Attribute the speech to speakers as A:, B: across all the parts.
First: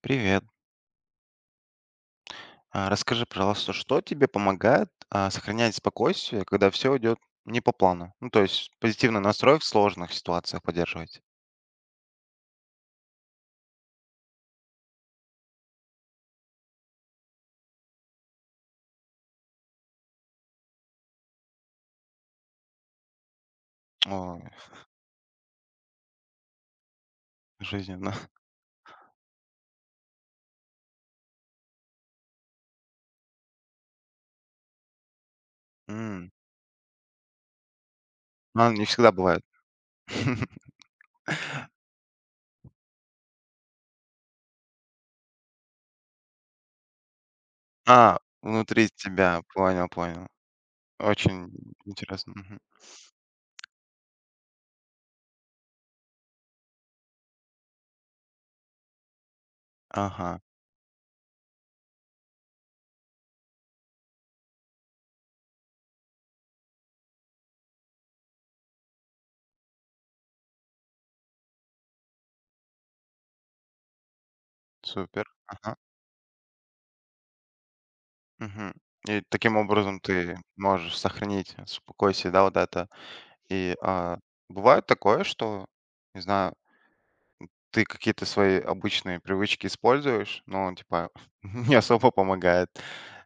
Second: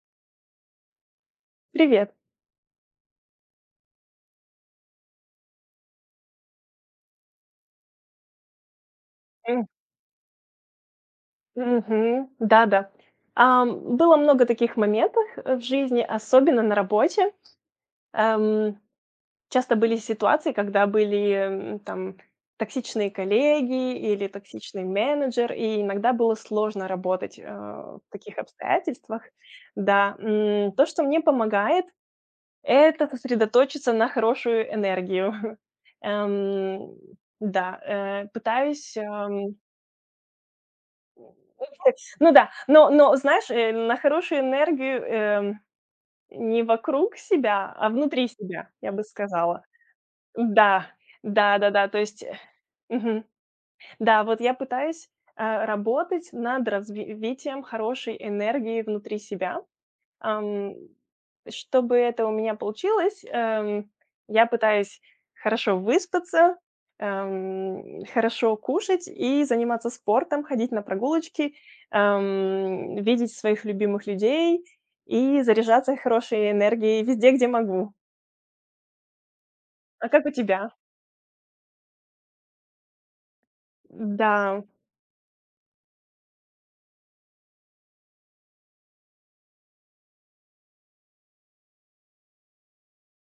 A: Привет.
B: Привет.
A: Расскажи, пожалуйста, что тебе помогает сохранять спокойствие, когда все идет не по плану? Ну, то есть позитивный настрой в
B: М,
A: сложных ситуациях поддерживать.
B: мгм. Да-да. Было много таких моментов, в жизни, особенно на работе. Эм, часто были ситуации, когда были, там токсичные коллеги или
A: Ой,
B: токсичный менеджер, и иногда было сложно работать, в
A: жизненно.
B: таких обстоятельствах. Да, то, что мне помогает — это сосредоточиться на хорошую энергию.
A: М,
B: Эм, да, э,
A: А, не
B: пытаюсь,
A: всегда бывает.
B: эм Ну да, но знаешь, на хорошую энергию, не вокруг себя, а
A: А,
B: внутри себя,
A: внутри
B: я бы
A: тебя.
B: сказала.
A: Понял, понял.
B: Да,
A: Очень
B: да-да-да, то есть,
A: интересно. Мгм.
B: мгм. Да, вот я пытаюсь, работать над развитием хорошей энергии внутри себя.
A: Ага,
B: Ам, чтобы это у меня получилось, я пытаюсь хорошо выспаться, хорошо кушать и заниматься спортом, ходить на прогулочки, видеть своих любимых людей
A: супер.
B: и
A: Ага.
B: заряжаться хорошей энергией везде, где могу.
A: Мгм. И таким образом
B: А как у
A: ты
B: тебя?
A: можешь сохранить спокойствие, да, вот это. И а,
B: Да.
A: бывает такое, что, не знаю, ты какие-то свои обычные привычки используешь, но, типа, не особо помогает.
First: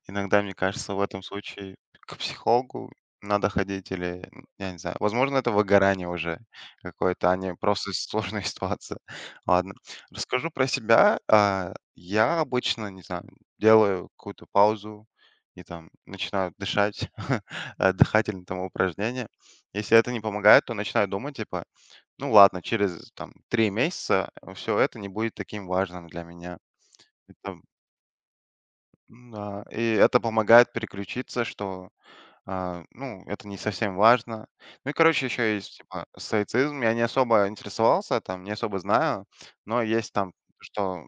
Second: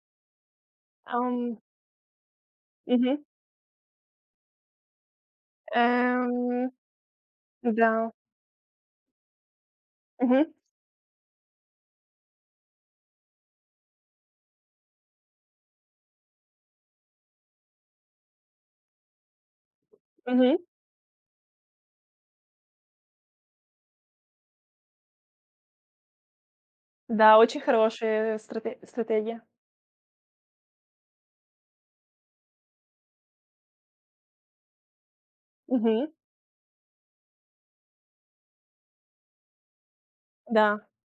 A: Иногда, мне кажется, в этом
B: Ам,
A: случае к психологу
B: мгм.
A: надо ходить или, я не знаю, возможно, это выгорание уже
B: Эм,
A: какое-то, а не
B: да.
A: просто сложная ситуация. Ладно,
B: Мгм,
A: расскажу про себя. Я обычно, не знаю, делаю какую-то паузу и там начинаю дышать, дыхательные там упражнения. Если это не
B: мгм.
A: помогает, то начинаю думать, типа, ну ладно, через там 3 месяца все это не будет таким важным для меня.
B: Да,
A: Это
B: очень хорошая стратегия.
A: м-да, и это помогает переключиться, что, ну, это не совсем важно. Ну и, короче, еще есть,
B: Мгм.
A: типа, стоицизм. Я не особо интересовался там, не особо знаю, но есть там,
B: Да.
A: что,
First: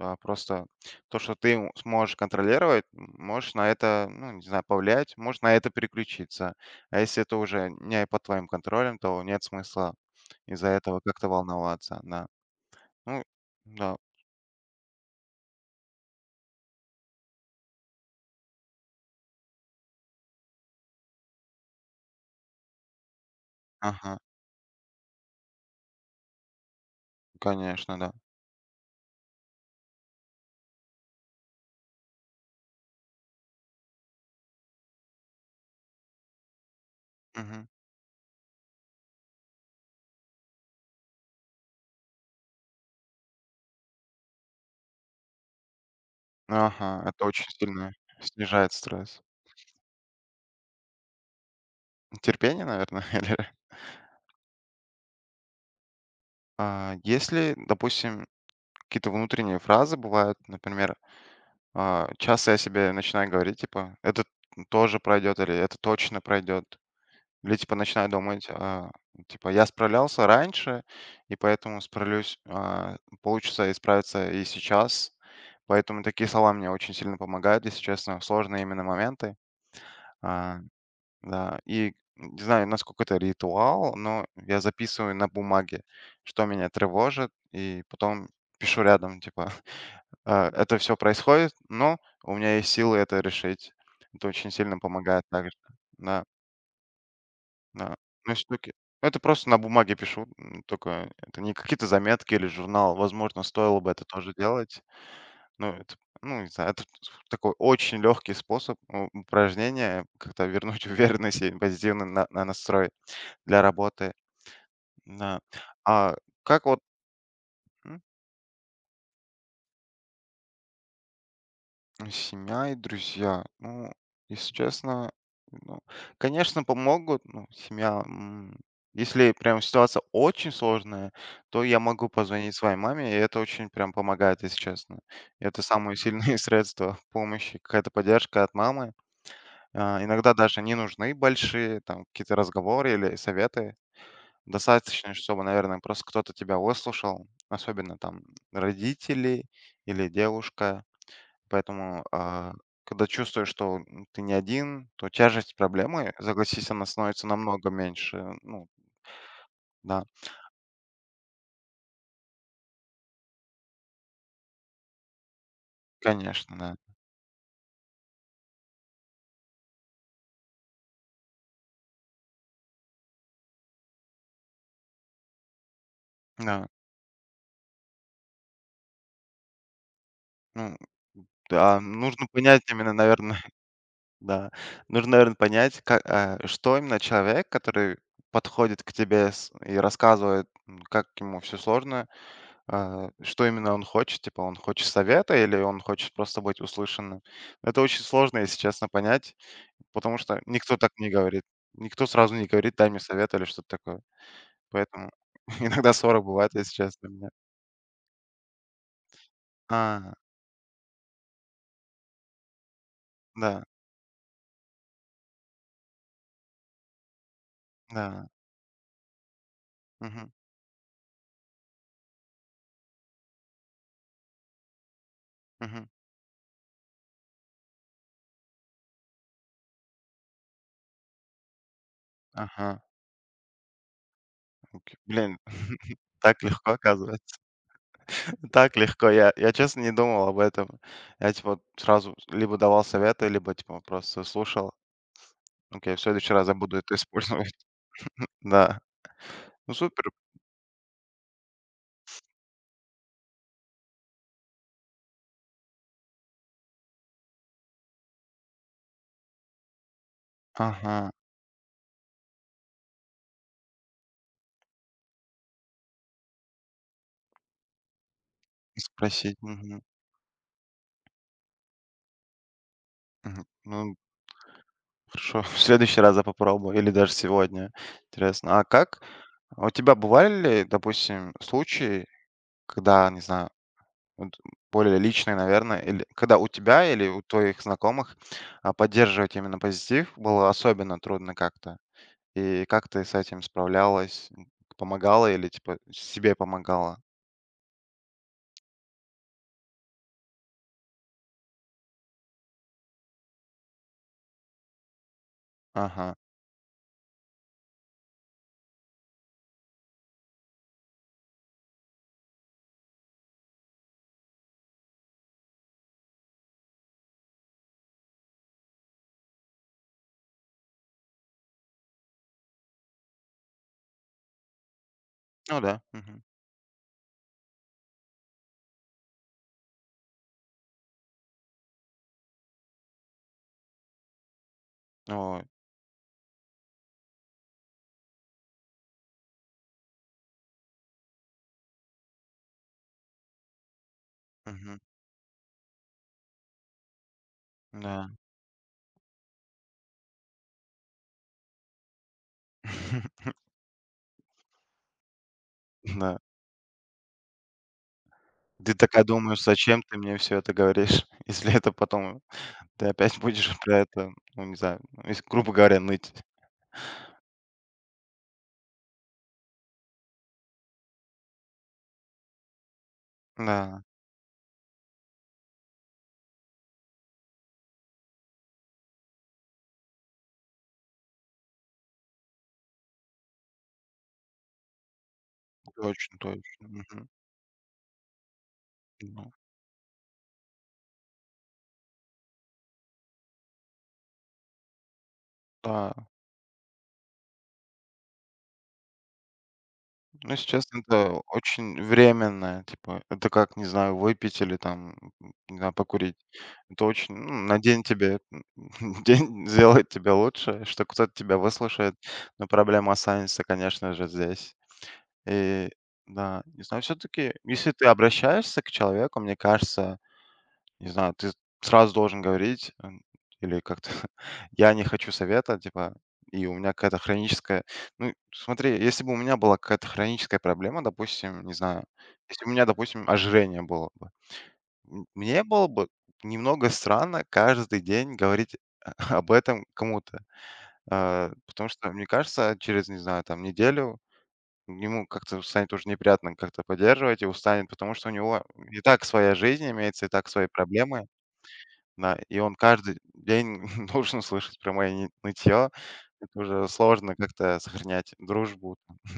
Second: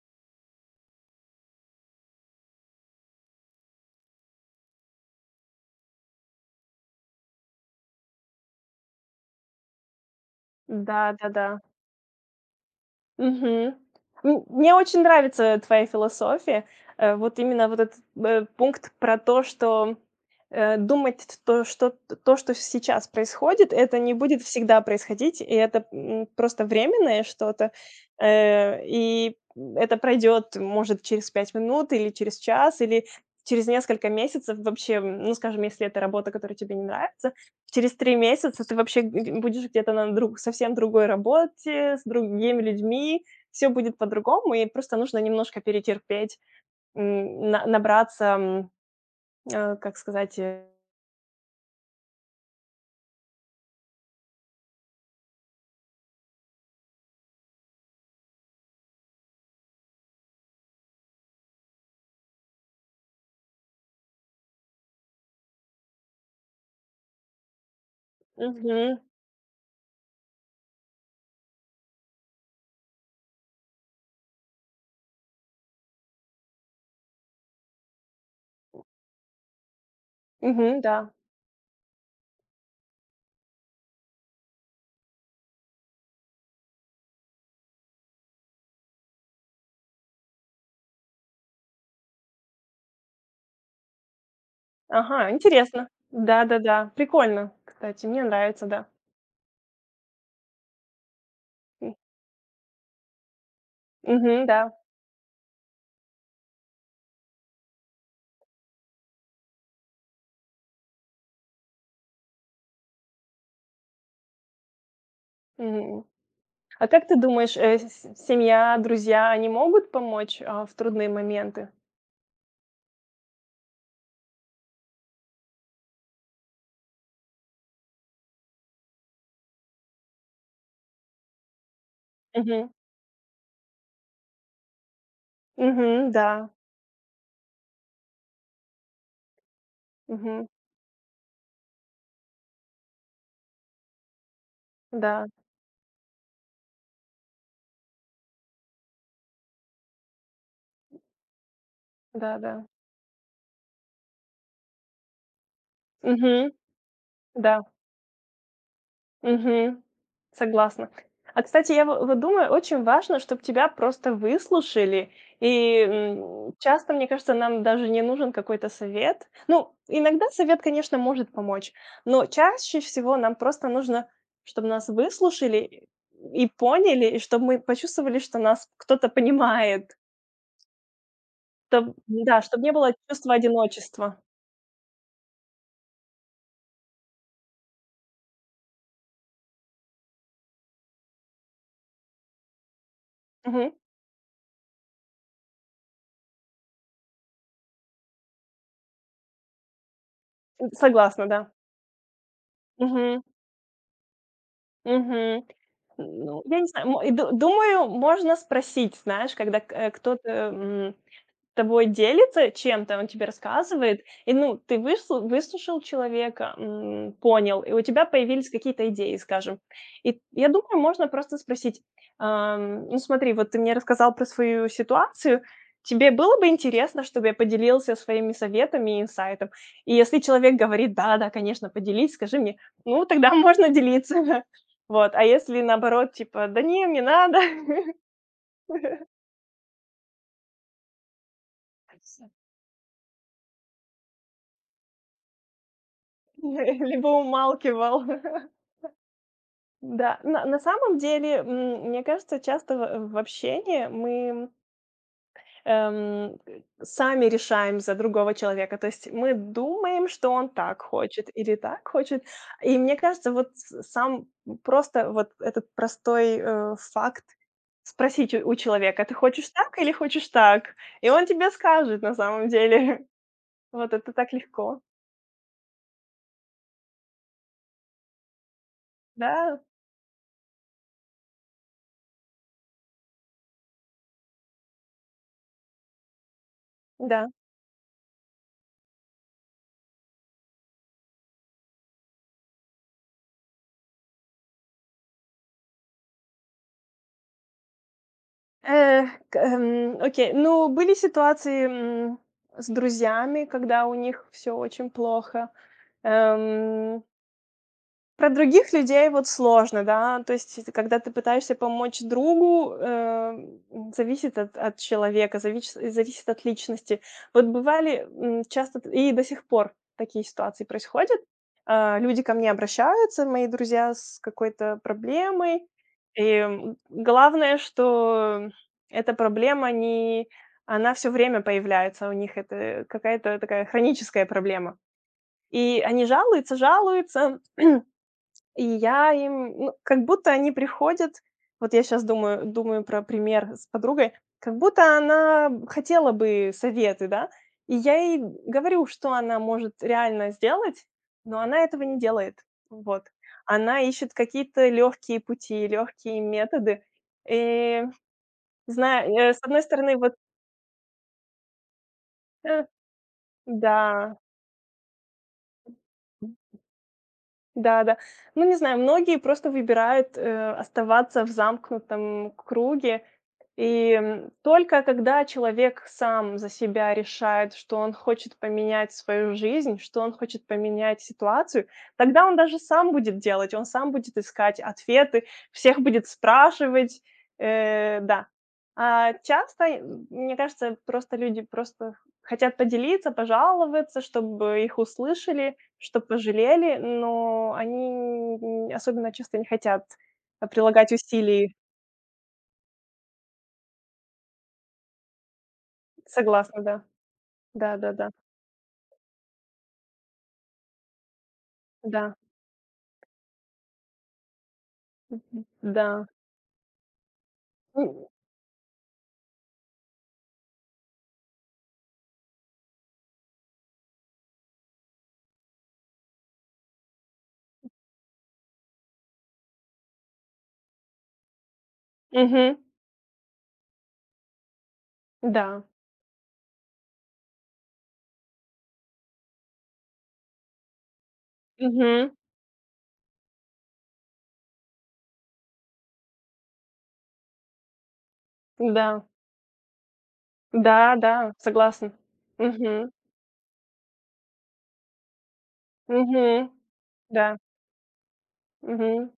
A: просто то, что ты сможешь контролировать, можешь на это, ну, не знаю, повлиять, можешь на это переключиться. А если это уже не под твоим контролем, то нет смысла из-за этого как-то
B: Да-да-да.
A: волноваться, да. Ну
B: Мгм.
A: да.
B: Мне очень нравится твоя философия. Вот именно вот этот, пункт про то, что, э, думать т то, что сейчас происходит, это не
A: Ага,
B: будет всегда происходить, и это, просто временное что-то,
A: конечно, да.
B: и это пройдет, может, через 5 минут или через час, или через несколько месяцев вообще, ну, скажем, если это работа, которая тебе не нравится.
A: Мгм.
B: Через 3 месяца ты вообще г будешь где-то на друг совсем другой работе, с другими людьми, все будет по-другому, и просто нужно немножко перетерпеть,
A: Ага, это очень
B: м, на
A: сильно
B: набраться,
A: снижает стресс.
B: как сказать.
A: Терпение, наверное, или если, допустим, какие-то внутренние фразы бывают, например, часто я себе начинаю говорить, типа, это тоже пройдет, или это точно пройдет. Или, типа, начинаю думать,
B: Мгм.
A: типа, я справлялся раньше, и поэтому справлюсь, получится исправиться и сейчас. Поэтому такие слова мне очень сильно помогают, если честно, в сложные именно моменты. А,
B: Мгм, да.
A: да, и не знаю, насколько это ритуал, но я записываю на бумаге, что меня тревожит, и потом пишу рядом, типа, «А, это все происходит, но у меня есть силы это решить». Это очень сильно помогает
B: Ага,
A: также.
B: интересно.
A: Да,
B: Да-да-да, прикольно,
A: да.
B: кстати, мне
A: Ну,
B: нравится,
A: штуки.
B: да.
A: Это просто на бумаге пишу, только это не какие-то
B: М.
A: заметки или журнал. Возможно, стоило бы это тоже
B: Мгм, да.
A: делать. Ну, это, ну, не знаю, это такой очень легкий способ упражнения как-то вернуть уверенность и позитивный на настрой для работы. Да.
B: Мгм.
A: А как вот
B: А как ты думаешь, э,
A: м,
B: с семья, друзья, они могут помочь, в трудные моменты?
A: семья и друзья? Ну, если честно, ну, конечно, помогут. Ну, семья, если прям ситуация очень сложная, то я могу позвонить
B: Мгм.
A: своей маме, и это очень прям помогает, если честно. Это самое
B: Мгм, да.
A: сильное средство помощи, какая-то поддержка от мамы. А, иногда
B: Мгм.
A: даже не нужны большие там какие-то разговоры или советы. Достаточно,
B: Да.
A: чтобы, наверное, просто кто-то тебя выслушал, особенно там родители или девушка. Поэтому,
B: Да-да.
A: когда чувствуешь, что ты не один, то тяжесть проблемы,
B: Мгм.
A: согласись, она становится
B: Да.
A: намного меньше. Ну,
B: Мгм.
A: да,
B: Согласна. Кстати, я во вот думаю, очень важно, чтобы тебя просто выслушали. И,
A: конечно, да.
B: часто, мне кажется, нам даже не нужен какой-то совет. Ну, иногда совет, конечно, может помочь, но чаще всего нам просто нужно, чтобы нас выслушали и
A: Да.
B: поняли, и чтобы мы почувствовали, что нас кто-то понимает.
A: Ну, да,
B: Чтоб
A: нужно
B: да,
A: понять
B: чтобы не было
A: именно,
B: чувства
A: наверное.
B: одиночества.
A: Да. Нужно, наверное, понять, что именно человек, который подходит к тебе с и рассказывает, как ему все сложно, что
B: Мгм.
A: именно он хочет. Типа он хочет совета или он хочет просто быть услышанным. Это очень сложно, если честно, понять, потому что никто так не
B: Согласна,
A: говорит.
B: да.
A: Никто сразу не говорит: "Дай мне
B: Мгм.
A: совет" или что-то такое. Поэтому
B: Мгм.
A: иногда ссоры
B: Ну,
A: бывают,
B: я не
A: если
B: знаю, мо
A: честно,
B: и
A: у меня.
B: ду думаю, можно спросить, знаешь, когда
A: А,
B: кто-то, тобой делится чем-то, он тебе
A: да,
B: рассказывает, и, ну, ты выслушал человека, понял, и у тебя
A: да.
B: появились какие-то идеи, скажем. И
A: Мгм,
B: я думаю, можно просто спросить: "Ну, смотри, вот ты мне рассказал про свою ситуацию,
A: мгм.
B: тебе было бы интересно, чтобы я поделился своими советами и инсайтом?" И если человек говорит: "Да-да, конечно, поделись, скажи мне",
A: Ага,
B: ну, тогда можно делиться.
A: окей.
B: Вот, а
A: Блин,
B: если наоборот,
A: так
B: типа: "Да
A: легко,
B: не, не надо",
A: оказывается. Так легко. Я честно не думал об этом. Я типа сразу либо давал советы, либо типа просто слушал. Окей, в следующий раз я буду это
B: либо
A: использовать.
B: умалкивал.
A: Да. Ну супер.
B: Да, на самом деле, мне кажется, часто в общении мы, эм, сами решаем за другого человека. То есть мы думаем, что он так
A: Ага.
B: хочет или так хочет. И мне кажется, вот с сам просто вот этот простой, факт спросить у
A: И
B: человека: "Ты
A: спросить.
B: хочешь так
A: Мгм.
B: или хочешь так?" И он тебе скажет на самом деле.
A: Мгм.
B: Вот
A: Ну
B: это так легко.
A: хорошо. В следующий раз я попробую. Или даже сегодня. Интересно. А как?
B: Да,
A: У тебя бывали ли, допустим, случаи, когда, не знаю, вот более личные, наверное, или когда у тебя или у
B: да.
A: твоих знакомых поддерживать именно позитив было особенно трудно как-то? И как ты с этим справлялась? Помогала или, типа, себе помогала?
B: Э, к окей. Ну, были ситуации, с друзьями, когда у них все очень плохо.
A: Ага.
B: Эм. Про других людей вот сложно, да. То есть, это когда ты пытаешься помочь другу, зависит от человека, зависит от личности. Вот бывали, часто т и до сих пор такие ситуации происходят. Люди ко мне обращаются, мои друзья, с какой-то
A: Ну
B: проблемой.
A: да.
B: И,
A: Мгм.
B: главное, что эта проблема не она все время появляется у них. Это какая-то такая хроническая проблема.
A: Ой.
B: И они жалуются, жалуются. И я им, ну, как будто они приходят, вот я сейчас думаю про пример с подругой, как
A: Мгм.
B: будто она хотела бы советы, да, и я
A: Да.
B: ей говорю, что она может реально сделать, но она этого не делает. Вот. Она ищет какие-то легкие пути,
A: Да.
B: легкие методы. И
A: Ты такая
B: знаю, с
A: думаешь:
B: одной
A: "Зачем
B: стороны,
A: ты
B: вот,
A: мне все это говоришь, если это потом
B: э,
A: ты опять будешь про
B: да.
A: это, ну, не знаю, ну, если, грубо говоря, ныть".
B: Да-да. Ну, не знаю, многие просто выбирают, оставаться в замкнутом круге.
A: Да,
B: И, только когда человек сам за себя решает, что он хочет поменять свою жизнь, что он хочет поменять ситуацию, тогда он даже сам будет делать, он сам будет искать ответы, всех будет
A: точно, точно.
B: спрашивать,
A: Мгм.
B: да. А
A: Ну
B: часто, мне кажется, просто люди просто хотят поделиться, пожаловаться, чтобы их услышали, что
A: да.
B: пожалели, но они н особенно часто не хотят,
A: Ну, если честно,
B: прилагать
A: это
B: усилий.
A: очень временно. Типа, это как, не знаю, выпить или там, не знаю, покурить.
B: Согласна, да.
A: Это очень, на день
B: Да-да-да.
A: тебе, день сделает тебя лучше, что кто-то тебя выслушает,
B: Да, да.
A: но проблема останется, конечно же, здесь.
B: Да,
A: И
B: да.
A: да, не знаю, все-таки, если ты
B: М,
A: обращаешься к человеку, мне кажется, не знаю, ты сразу должен говорить или как-то я не хочу совета, типа, и у меня какая-то хроническая... Ну, смотри, если бы у меня была какая-то хроническая проблема, допустим, не знаю, если у
B: мгм,
A: меня, допустим, ожирение было, мне
B: да.
A: было бы немного странно каждый день говорить об этом кому-то. Потому что, мне
B: Мгм,
A: кажется, через, не знаю, там неделю ему как-то станет уже неприятно как-то поддерживать и устанет, потому что у него и так
B: да.
A: своя жизнь имеется, и так свои проблемы.
B: Да-да, согласна.
A: Да, и он
B: Мгм,
A: каждый день должен слышать про мои ни нытьё. Это
B: мгм.
A: уже сложно
B: Да.
A: как-то сохранять дружбу.
B: Мгм.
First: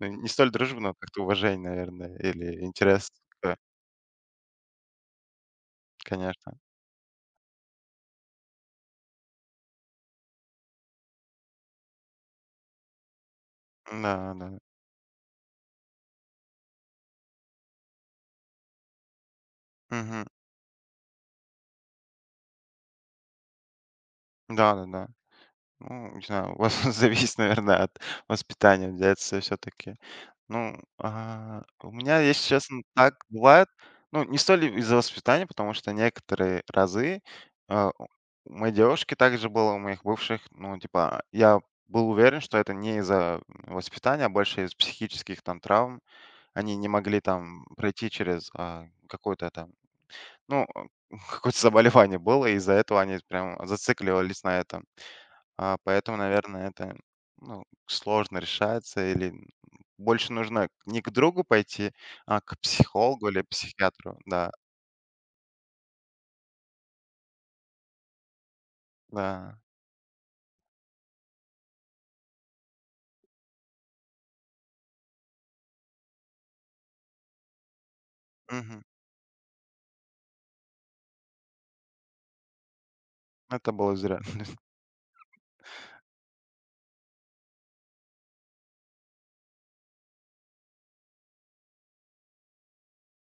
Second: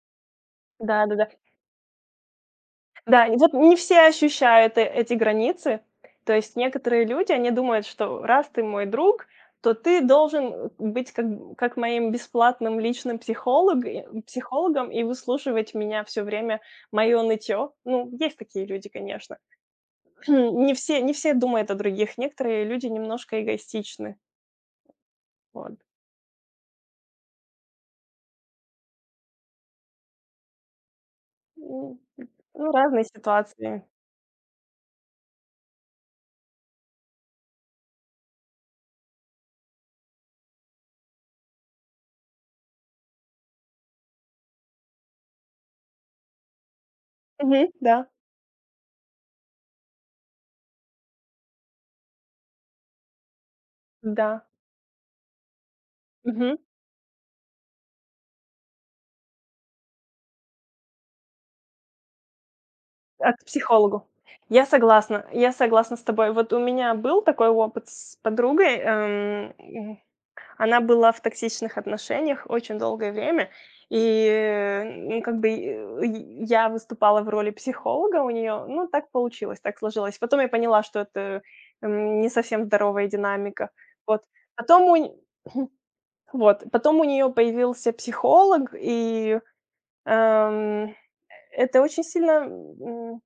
A: Ну, не столь дружбу, но как-то
B: Да-да-да.
A: уважение, наверное, или интерес
B: Да, и вот
A: к
B: не все ощущают эти границы. То есть
A: конечно.
B: некоторые люди, они думают, что раз ты мой друг, то ты должен, быть как моим бесплатным личным
A: Да, да.
B: психологом и выслушивать меня все время, мое нытье. Ну, есть такие люди, конечно.
A: Мгм.
B: Не все думают о других, некоторые люди немножко эгоистичны.
A: Да-да-да.
B: Вот.
A: Ну, не знаю, у вас зависит, наверное, от воспитания взяться все таки. Ну, у
B: Ну,
A: меня, если
B: ну,
A: честно,
B: разные
A: так бывает.
B: ситуации.
A: Ну, не столь из-за воспитания, потому что некоторые разы, а, у у моей девушки также было, у моих бывших, ну, типа, я был уверен, что это не из-за воспитания, а больше из психических там травм. Они не могли там
B: Мгм. Да,
A: пройти через, какое-то там, ну, какое-то заболевание было, и из-за этого они прям зацикливались
B: да.
A: на этом. Поэтому,
B: Мгм.
A: наверное, это, ну, сложно решается или, больше нужно не к другу пойти, а к психологу или
B: К психологу.
A: психиатру. Да,
B: Я согласна с тобой. Вот у меня был такой опыт с подругой.
A: да.
B: Она была в токсичных отношениях очень долгое время, и, ну, как бы, и я выступала в роли психолога у нее.
A: Мгм.
B: Ну, так получилось, так сложилось. Потом я поняла, что это, не совсем здоровая динамика.
A: Это было зря.
B: Вот. Потом у нь вот, потом у неё появился психолог, и, эм, это очень сильно,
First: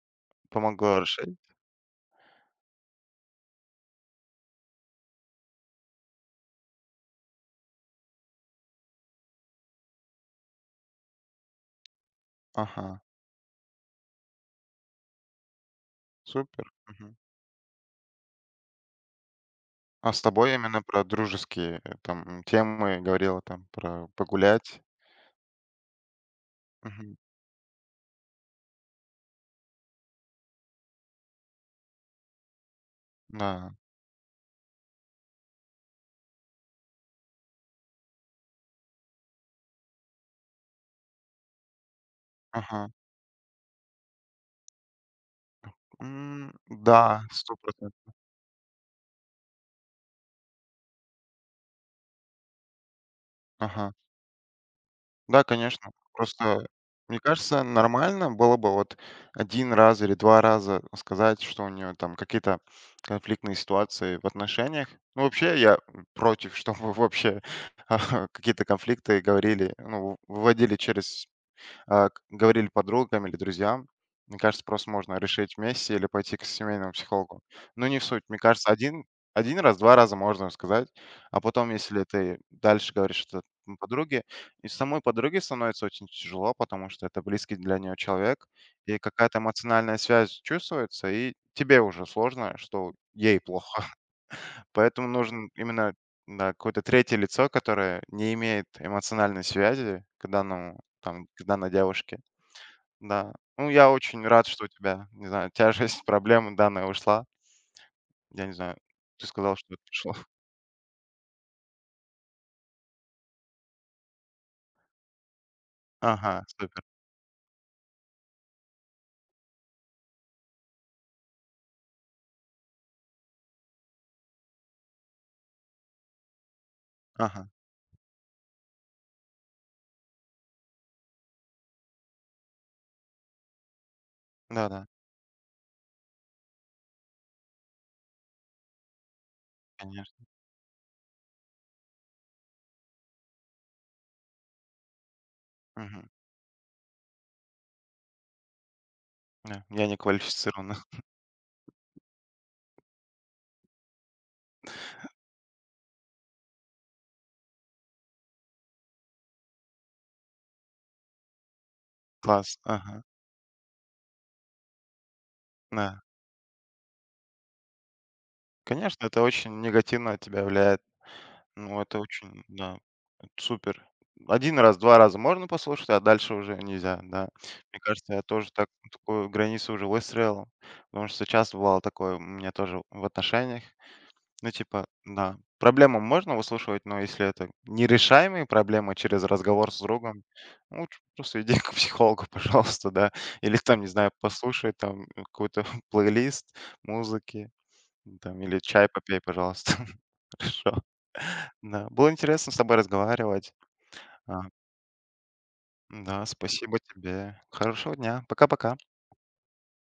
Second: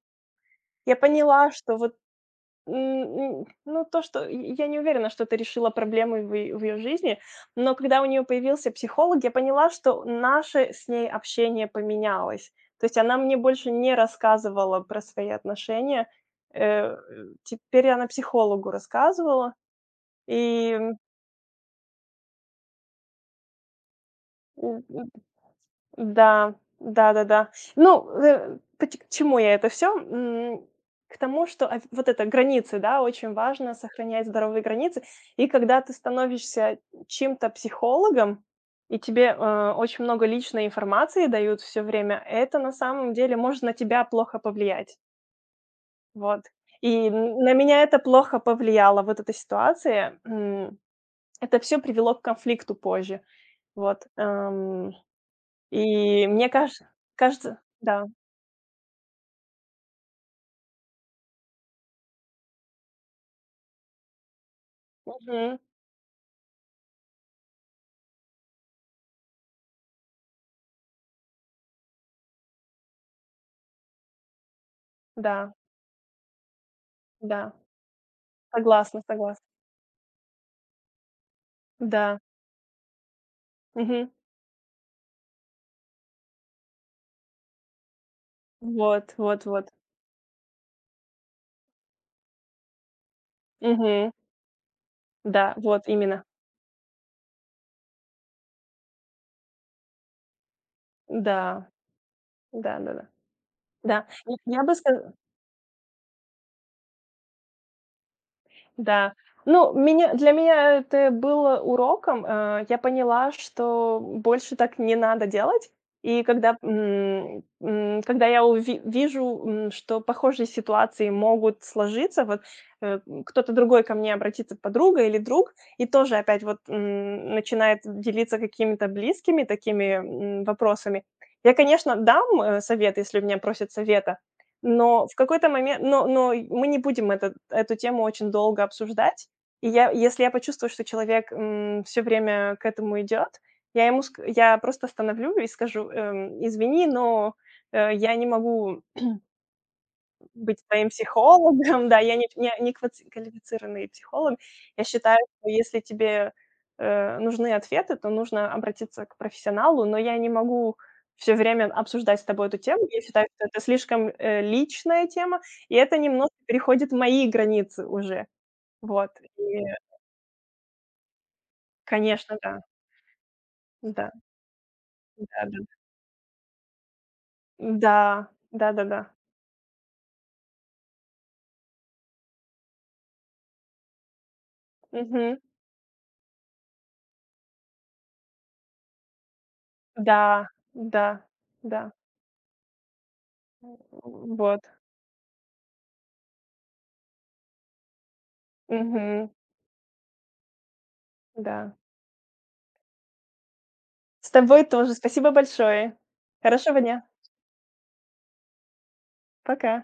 B: я
A: Помогло решить.
B: поняла, что вот, м, ну, то, что и я не уверена, что это решило проблемы в её жизни, но когда у нее появился психолог, я поняла, что наше с ней общение поменялось. То
A: Ага,
B: есть она мне больше не рассказывала про свои отношения, э,
A: супер.
B: э,
A: Мгм.
B: теперь она психологу рассказывала,
A: А с тобой
B: и,
A: именно про дружеские, там, темы говорила, там, про погулять?
B: м, м Да,
A: Мгм.
B: да-да-да. Ну, э, поч к чему я это все? К тому, что ав вот это границы, да, очень важно
A: Да.
B: сохранять здоровые границы. И когда ты становишься чем то психологом, и тебе, очень много личной информации дают все время, это на
A: Ага.
B: самом деле может на тебя плохо повлиять. Вот. И
A: Да,
B: н на
A: сто
B: меня это
A: процентов.
B: плохо повлияло, вот эта ситуация. Это все привело к конфликту позже.
A: Ага.
B: Вот.
A: Да, конечно.
B: И мне
A: Просто,
B: кажется,
A: мне
B: кажется
A: кажется,
B: да,
A: нормально было бы вот 1 раз или 2 раза сказать, что у нее там какие-то конфликтные ситуации в отношениях. Ну,
B: мгм,
A: вообще, я против, чтобы вообще, какие-то конфликты говорили, ну, выводили через говорили подругам или друзьям. Мне кажется, просто можно
B: да,
A: решить вместе или пойти к семейному психологу.
B: да,
A: Но не в суть. Мне кажется,
B: согласна, согласна,
A: один раз, 2 раза можно сказать. А потом, если
B: да,
A: ты дальше говоришь что
B: мгм,
A: подруге, и самой подруге становится очень тяжело, потому что это близкий для нее человек, и
B: вот,
A: какая-то
B: вот, вот,
A: эмоциональная связь чувствуется, и тебе уже сложно, что ей плохо.
B: мгм,
A: Поэтому нужен
B: да, вот
A: именно
B: именно,
A: да, какое-то третье лицо, которое не имеет эмоциональной связи к данному, там, к
B: да,
A: данной девушке.
B: да-да-да, да. да,
A: Да. Ну, я
B: да.
A: очень рад,
B: Я
A: что у
B: бы ска
A: тебя, не знаю, тяжесть проблемы данная ушла. Я не знаю,
B: Да.
A: ты сказал,
B: Ну,
A: что это
B: меня
A: пришло.
B: для меня это было уроком. Я поняла, что больше так не надо делать. И
A: Ага,
B: когда,
A: супер.
B: когда я уви вижу, что похожие ситуации могут сложиться, вот, кто-то другой ко мне обратится, подруга или друг, и тоже опять вот,
A: Ага.
B: начинает делиться какими-то близкими такими, вопросами. Я, конечно, дам, совет, если у меня просят совета,
A: Да-да,
B: но в какой-то момент но мы не будем этот эту тему очень долго обсуждать. И я если
A: конечно.
B: я почувствую, что человек, все время к этому идет, я ему ск я просто остановлю и скажу,
A: Мгм.
B: "Извини, но, я не могу
A: Да. Я не
B: быть
A: квалифицирован.
B: своим психологом, да, я не кваци квалифицированный психолог. Я считаю, что если тебе, нужны ответы, то нужно обратиться к профессионалу, но я не могу все время обсуждать с тобой эту
A: Класс.
B: тему. Я
A: Ага.
B: считаю, что это слишком, личная тема, и это
A: Да.
B: немножко переходит мои границы уже.
A: Конечно,
B: Вот.
A: это очень
B: И,
A: негативно от тебя влияет. Ну, это
B: конечно,
A: очень,
B: да.
A: да, это супер.
B: Да,
A: Один раз, 2 раза можно
B: да-да.
A: послушать, а дальше уже нельзя, да. Мне кажется, я
B: Да,
A: тоже так
B: да-да-да.
A: такую границу уже выстроил, потому что часто бывало такое у меня тоже в отношениях. Ну, типа,
B: Мгм.
A: да. Проблему можно выслушивать, но если это нерешаемые проблемы через разговор с другом,
B: Да,
A: ну, лучше
B: да,
A: просто иди к
B: да.
A: психологу, пожалуйста, да. Или там, не знаю,
B: Вот.
A: послушай там какой-то плейлист музыки, там, или чай попей,
B: Мгм.
A: пожалуйста. Хорошо.
B: Да.
A: Да, было интересно с тобой разговаривать.
B: С
A: А,
B: тобой тоже. Спасибо большое.
A: да, спасибо
B: Хорошего дня.
A: тебе. Хорошего дня. Пока-пока.
B: Пока.